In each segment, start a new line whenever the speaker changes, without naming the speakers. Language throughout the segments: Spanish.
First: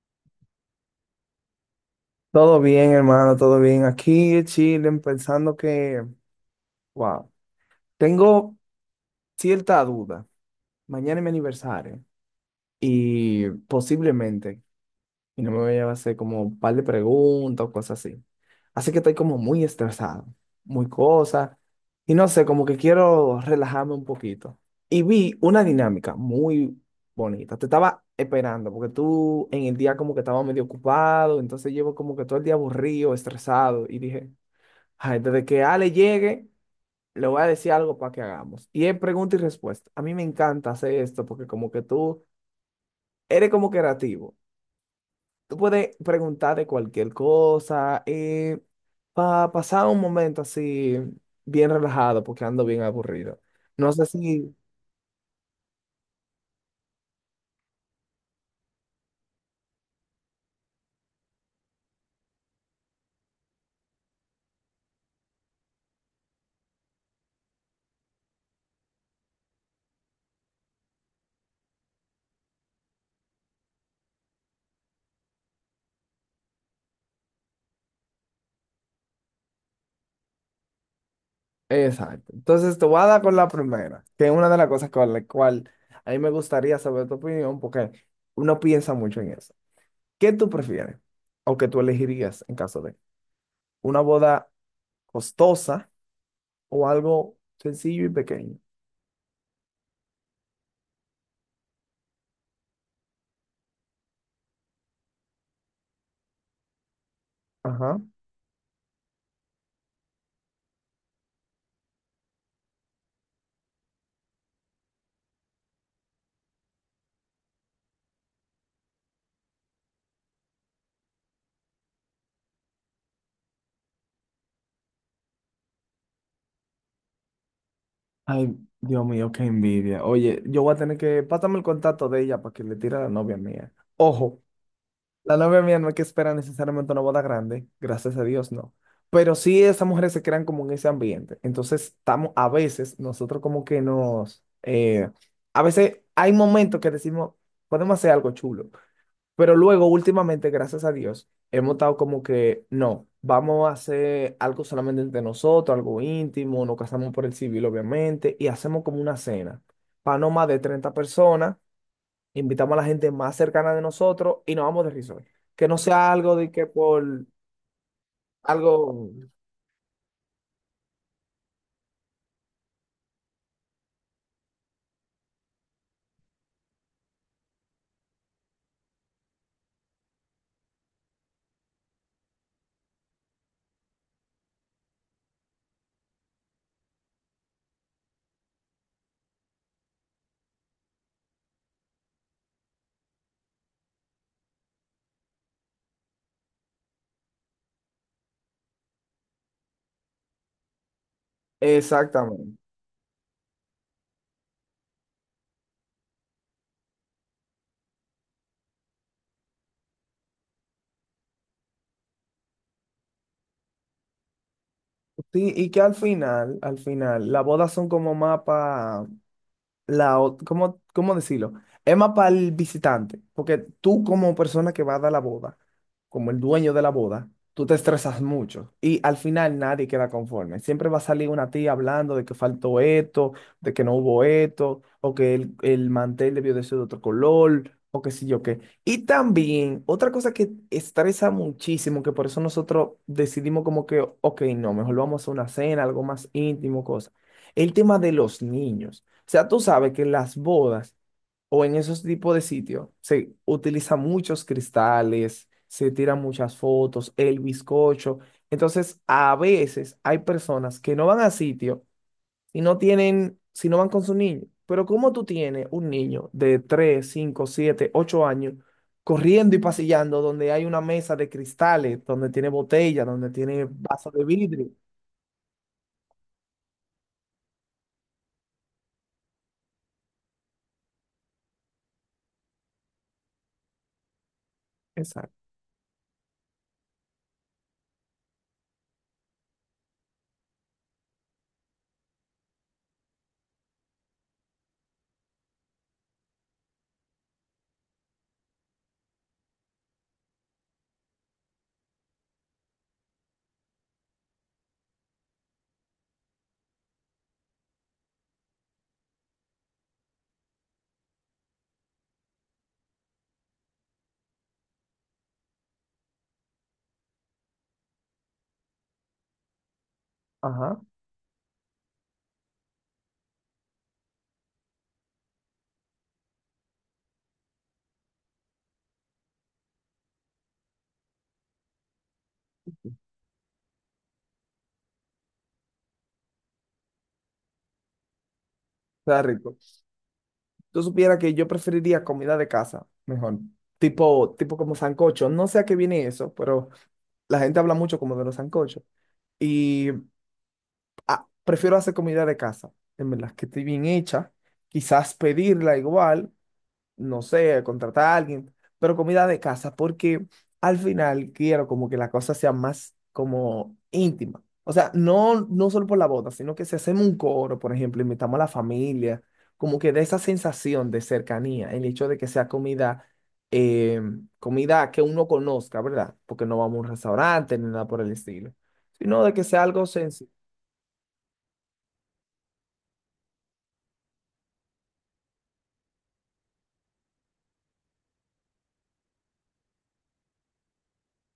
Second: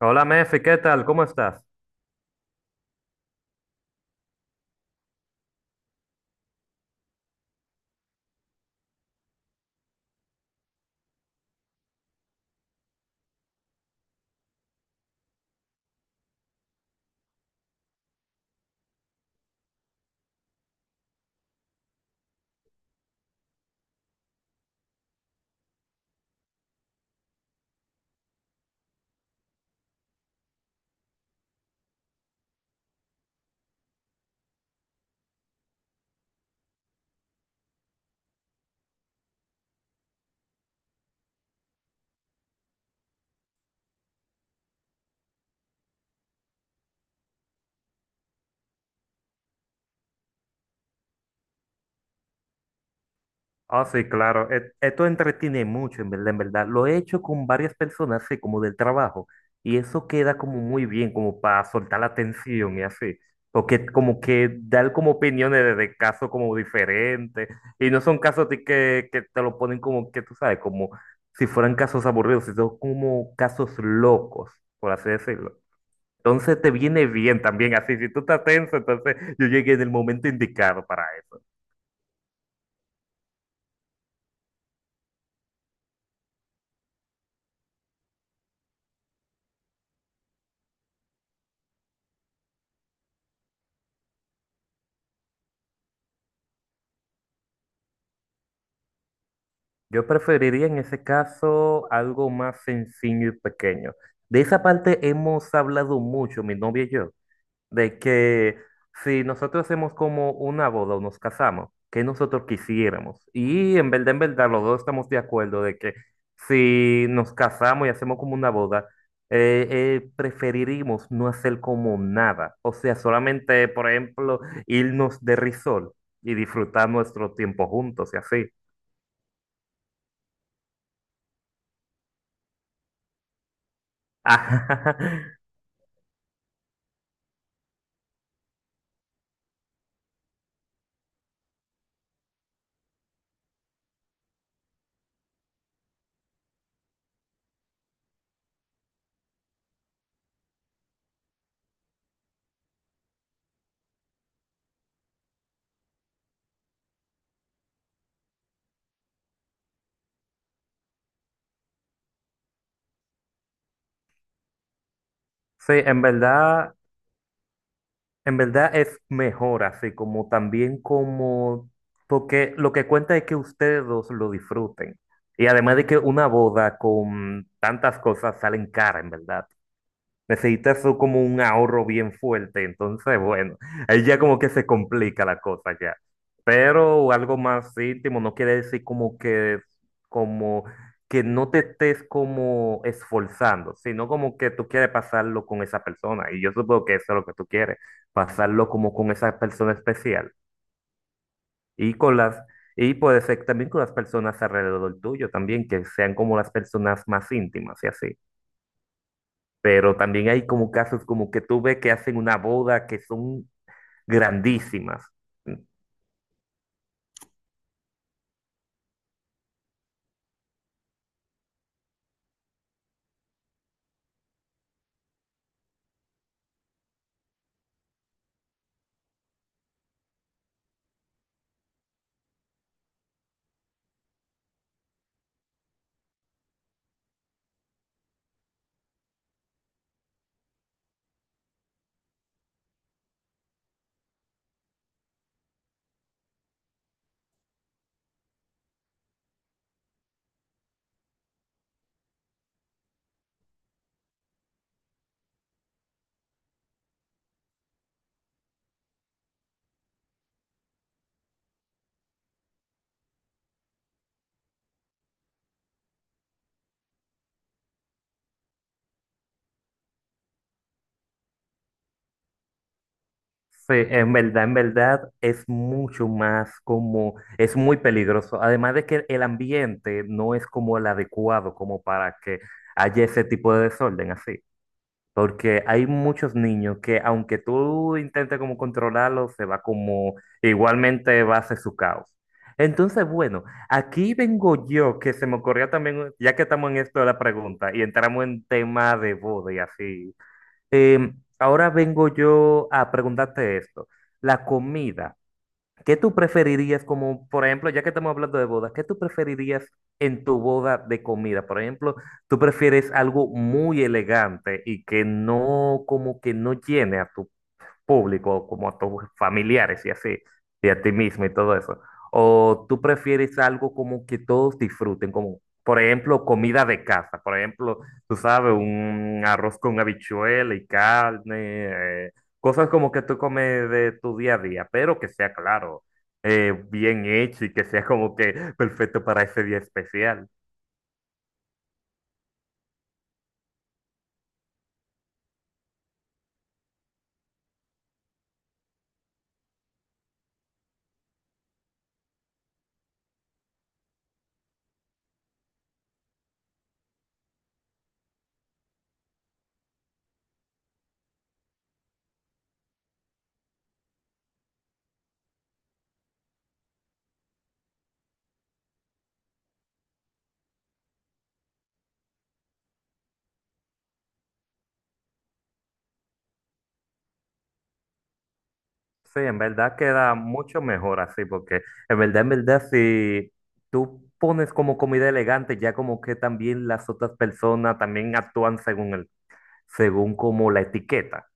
Hola, Mefi, ¿qué tal? ¿Cómo estás?
Todo bien, hermano, todo bien. Aquí en Chile, pensando que, wow, tengo cierta duda. Mañana es mi aniversario y posiblemente, y no me voy a hacer como un par de preguntas o cosas así. Así que estoy como muy estresado, muy cosa, y no sé, como que quiero relajarme un poquito. Y vi una dinámica muy bonita. Te estaba esperando porque tú en el día como que estaba medio ocupado, entonces llevo como que todo el día aburrido, estresado, y dije, ay, desde que Ale llegue, le voy a decir algo para que hagamos. Y es pregunta y respuesta. A mí me encanta hacer esto porque como que tú eres como creativo. Tú puedes preguntar de cualquier cosa para pasar un momento así bien relajado porque ando bien aburrido.
Ah,
No sé
sí, claro.
si...
Esto entretiene mucho, en verdad, en verdad. Lo he hecho con varias personas, así como del trabajo. Y eso queda como muy bien, como para soltar la tensión y así. Porque como que dar como opiniones de casos como diferentes. Y no son casos de que te lo ponen como que tú sabes, como si fueran casos aburridos, sino como casos locos, por así decirlo. Entonces te viene bien también así. Si tú estás tenso, entonces yo llegué en el momento indicado para eso.
Exacto. Entonces te voy a dar con la primera, que es una de las cosas con la cual a mí me gustaría saber tu opinión porque uno piensa mucho en eso. ¿Qué tú prefieres o que tú elegirías en caso de una boda, costosa o algo sencillo y pequeño?
Yo preferiría en ese caso algo más sencillo y pequeño. De esa parte hemos hablado mucho, mi novia y yo,
Ajá.
de que si nosotros hacemos como una boda o nos casamos, que nosotros quisiéramos. Y en verdad, los dos estamos de acuerdo de que si nos casamos y hacemos como una boda, preferiríamos no hacer como nada. O sea, solamente, por ejemplo, irnos de risol y disfrutar nuestro tiempo juntos y así.
Ay, Dios mío, qué envidia. Oye, yo voy a tener que, pásame el contacto de ella para que le tire a la novia mía. Ojo. La novia mía no es que espera necesariamente una boda grande, gracias a Dios, no. Pero sí esas mujeres se crean como en ese ambiente. Entonces estamos, a veces, nosotros como que nos, a veces hay momentos que decimos, podemos hacer algo chulo. Pero luego, últimamente, gracias a Dios, hemos estado como que, no, vamos a hacer algo solamente entre nosotros, algo íntimo, nos casamos por el civil, obviamente, y hacemos como una cena para no más de 30 personas, invitamos a la gente más cercana de nosotros y nos vamos de risor. Que
Sí,
no sea algo de que por
en verdad
algo
es mejor así, como también como, porque lo que cuenta es que ustedes dos lo disfruten. Y además de que una boda con tantas cosas salen cara, en verdad. Necesitas tú como un ahorro bien fuerte, entonces, bueno, ahí ya como que se complica la cosa ya. Pero algo más íntimo no quiere decir como que no te estés como esforzando, sino como que tú quieres pasarlo con esa persona. Y yo supongo que eso es lo que tú quieres, pasarlo como con esa persona especial. Y con
exactamente.
y puede ser también con las personas alrededor tuyo también, que sean como las personas más íntimas y así. Pero también hay como casos como que tú ves que hacen una boda que son grandísimas.
Sí, y que al final, las bodas son como mapa la, ¿cómo, cómo decirlo? Es más para el visitante, porque tú como persona que va a dar la boda, como el dueño de la boda, tú te estresas mucho y al final nadie queda conforme. Siempre va a salir una tía hablando de que faltó esto, de que no hubo esto, o que el mantel debió de ser de otro color, o qué sé yo qué. Y también otra cosa que estresa muchísimo, que por eso nosotros decidimos como que, ok, no, mejor vamos a una cena, algo más íntimo, cosa. El tema de los niños. O sea, tú sabes que en las bodas o en esos tipos de sitios se utilizan muchos cristales, se tiran muchas fotos, el bizcocho. Entonces, a veces hay personas que no van a sitio y no tienen, si no van con su niño. Pero ¿cómo tú tienes un niño de 3, 5, 7, 8 años corriendo y pasillando donde hay una mesa de cristales, donde tiene botella, donde tiene
Sí,
vaso de
en
vidrio?
verdad es mucho más como, es muy peligroso. Además de que el ambiente no es como el adecuado como para que haya ese tipo de desorden así.
Exacto.
Porque hay muchos niños que aunque tú intentes como controlarlo, se va como igualmente va a hacer su caos. Entonces, bueno, aquí vengo yo, que se me ocurrió también, ya que estamos en esto de la pregunta y entramos en tema de boda y así. eh, Ahora vengo yo a preguntarte esto. La comida. ¿Qué tú preferirías como, por ejemplo, ya que estamos hablando de bodas, qué tú preferirías en tu boda de comida? Por ejemplo, ¿tú prefieres algo muy elegante y que no, como que no llene a tu público, como a tus familiares y así, y
Ajá.
a ti mismo y todo eso? ¿O tú prefieres algo como que todos disfruten, como por ejemplo comida de casa? Por ejemplo, tú sabes, un arroz con habichuela y carne, cosas como que tú comes de tu día a día, pero que sea claro, bien hecho y que sea como que perfecto
Está
para ese
rico.
día especial.
Tú supieras que yo preferiría comida de casa, mejor. Tipo como sancocho. No sé a qué viene eso, pero la gente habla mucho como de los sancochos. Y ah, prefiero hacer comida de casa, en verdad, que esté bien hecha. Quizás pedirla igual, no sé, contratar a alguien, pero comida de casa, porque al final quiero como que la cosa sea más como íntima. O sea, no, no solo por la boda, sino que si hacemos un coro, por ejemplo, invitamos a la familia, como que de esa sensación de cercanía, el hecho de que sea comida, eh, comida que uno conozca, ¿verdad? Porque no vamos a un restaurante ni nada por el estilo,
Sí,
sino de
en
que sea
verdad
algo
queda
sencillo.
mucho mejor así, porque en verdad, si tú pones como comida elegante, ya como que también las otras personas también actúan según según como la etiqueta.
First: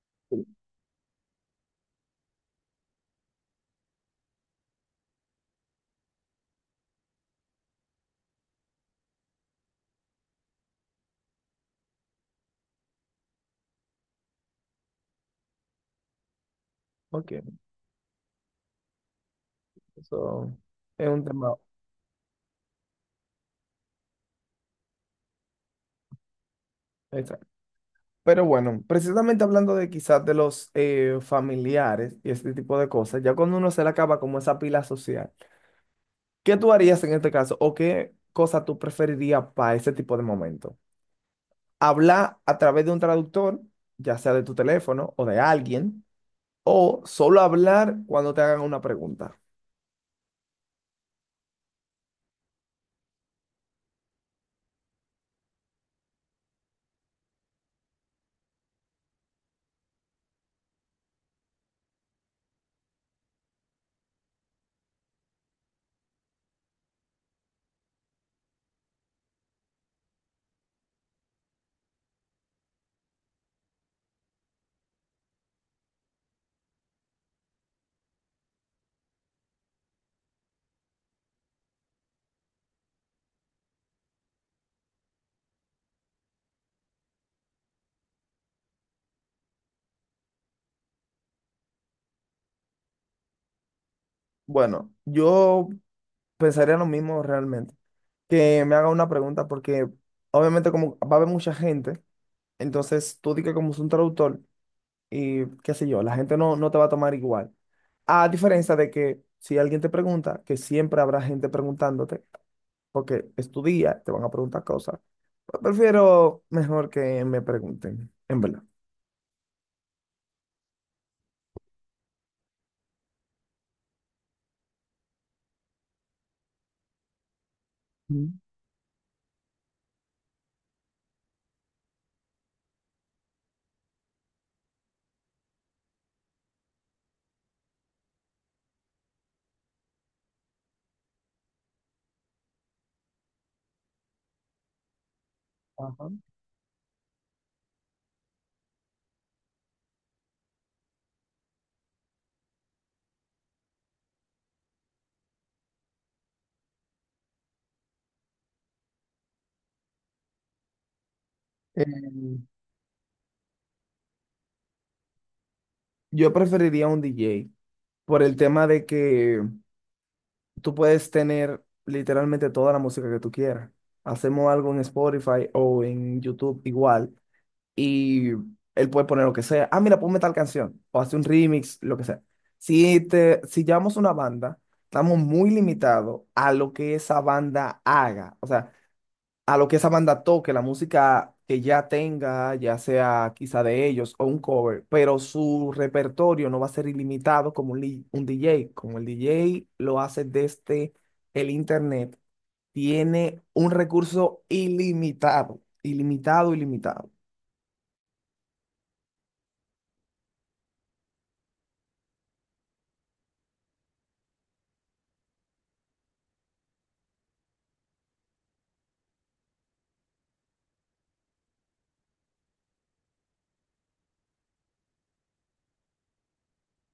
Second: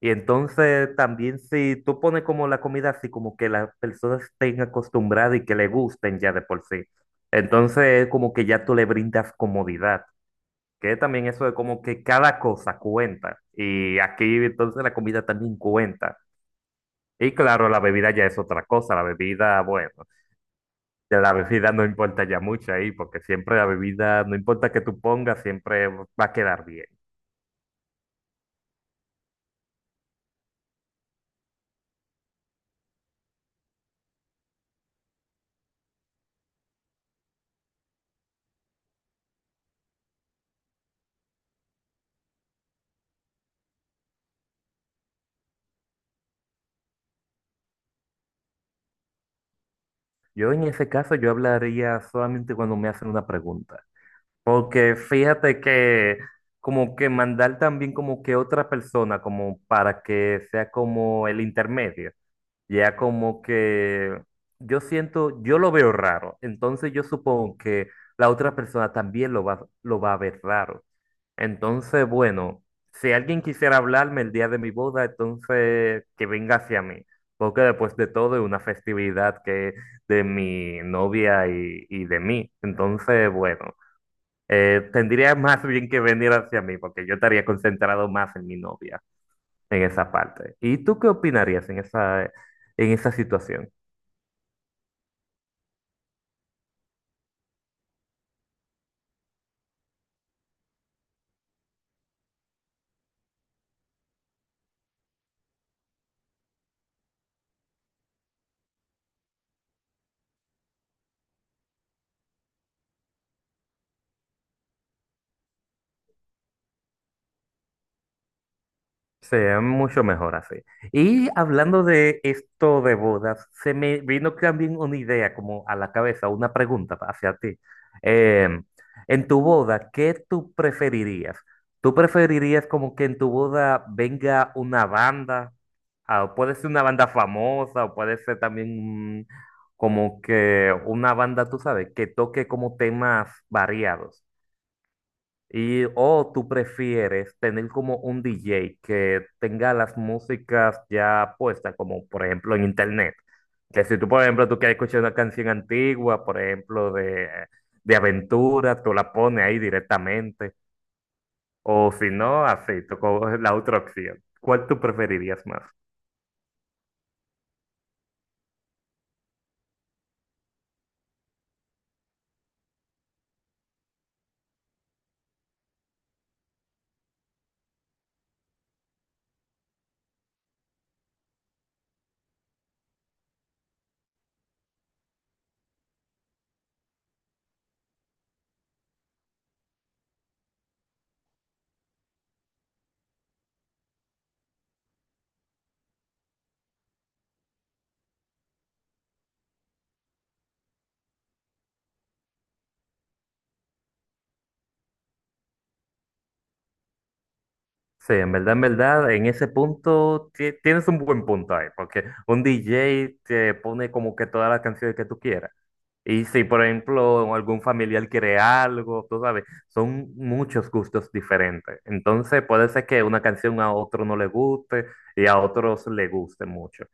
Y entonces también si tú pones como la comida así, como que las personas estén acostumbradas y que le gusten ya de por sí. Entonces como que ya tú le brindas comodidad, que también eso de como que cada cosa cuenta. Y aquí entonces la comida también cuenta.
Ok,
Y claro, la bebida ya es otra cosa, la bebida, bueno,
eso es
ya
un
la
tema.
bebida no importa ya mucho ahí, porque siempre la bebida, no importa que tú pongas, siempre va a quedar bien.
Exacto. Pero bueno, precisamente hablando de quizás de los familiares y este tipo de cosas, ya cuando uno se le acaba como esa pila social, ¿qué tú harías en este caso o qué cosa tú preferirías para ese tipo de momento? ¿Hablar a través de un traductor, ya sea de tu teléfono o de alguien, o solo hablar cuando te hagan una pregunta?
Yo en ese caso, yo hablaría solamente cuando me hacen una pregunta, porque fíjate que como que mandar también como que otra persona, como para que sea como el intermedio. Ya como que yo siento, yo lo veo raro, entonces yo supongo que la otra persona también lo va a ver raro. Entonces, bueno, si alguien quisiera hablarme el día de mi boda, entonces que venga hacia mí, porque después de todo es una festividad que de mi novia y de mí. Entonces, bueno, tendría más bien que venir hacia mí, porque yo estaría concentrado más en mi novia en esa parte. ¿Y tú qué opinarías en en esa situación?
Bueno, yo pensaría lo mismo realmente, que me haga una pregunta porque obviamente como va a haber mucha gente, entonces tú di que como es un traductor. Y qué sé yo, la gente no, no te va a tomar igual. A diferencia de que si alguien te pregunta, que siempre habrá gente preguntándote, porque es tu día, te van a preguntar cosas. Pues prefiero mejor que me pregunten, en verdad.
Sería mucho mejor así. Y hablando de esto de bodas, se me vino también una idea como a la cabeza, una pregunta hacia ti.
Mm.
Eh, en tu boda, ¿qué tú preferirías? ¿Tú preferirías como que en tu boda venga una banda? Ah, puede ser una banda famosa o puede ser también como que una banda, tú sabes, que toque como temas variados.
Ajá.
O tú prefieres tener como un DJ que tenga las músicas ya puestas, como por ejemplo en internet. Que si tú, por ejemplo, tú quieres escuchar una canción antigua, por ejemplo, de aventura, tú la pones ahí directamente. O si no,
Em,
así, tú coges la otra opción. ¿Cuál tú preferirías más?
yo preferiría un DJ por el tema de que tú puedes tener literalmente toda la música que tú quieras. Hacemos algo en Spotify o en YouTube igual. Y él puede poner lo que sea. Ah, mira, ponme tal canción o hace un remix, lo que sea. Si llevamos una banda, estamos muy limitados a lo que esa banda haga, o sea, a lo que esa banda toque, la música que ya tenga, ya sea quizá de ellos o un cover, pero su repertorio no va a ser ilimitado como un DJ, como el DJ lo hace desde el internet, tiene un recurso ilimitado, ilimitado, ilimitado.
Sí, en verdad, en verdad, en ese punto tienes un buen punto ahí, porque un DJ te pone como que todas las canciones que tú quieras. Y si, por ejemplo, algún familiar quiere algo, tú sabes, son muchos gustos diferentes. Entonces puede ser que una canción a otro no le guste y a otros le guste mucho.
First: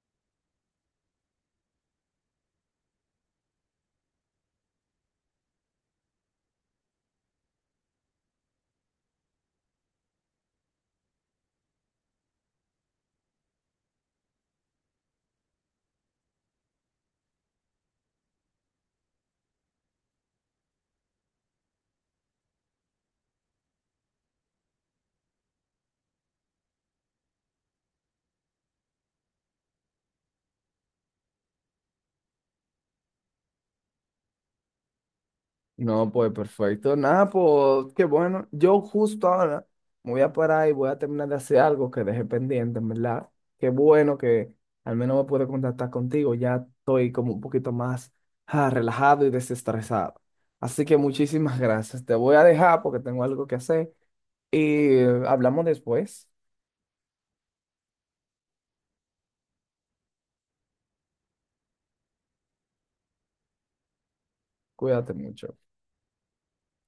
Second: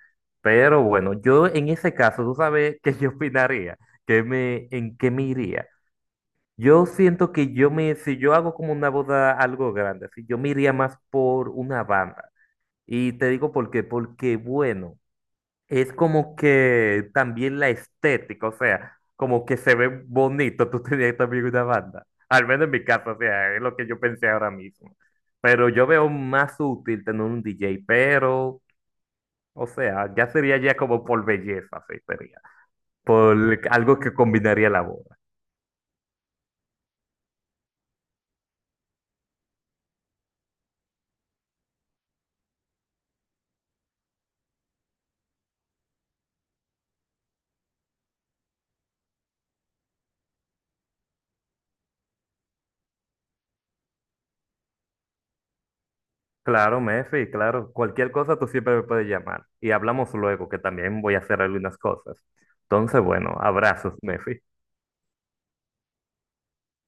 Pero bueno, yo en ese caso, tú sabes qué yo opinaría, en qué me iría. Yo siento que si yo hago como una boda algo grande, si yo me iría más por una banda. Y te digo por qué, porque bueno, es como que también la estética, o sea, como que se ve bonito tú tenías también una banda. Al menos en mi caso, o sea, es lo que yo pensé ahora mismo. Pero yo veo más útil tener un DJ, pero, o sea, ya sería ya como por belleza, sí, sería. Por algo que combinaría la voz.
No, pues perfecto. Nada, pues qué bueno. Yo justo ahora me voy a parar y voy a terminar de hacer algo que dejé pendiente, en verdad. Qué bueno que al menos me pude contactar contigo. Ya estoy como un poquito más ah, relajado y desestresado. Así que muchísimas gracias. Te voy a dejar porque tengo algo que hacer y hablamos después.
Claro, Mefi, claro. Cualquier cosa tú siempre me puedes llamar. Y hablamos luego, que también voy a hacer algunas cosas. Entonces, bueno, abrazos, Mefi.
Cuídate mucho.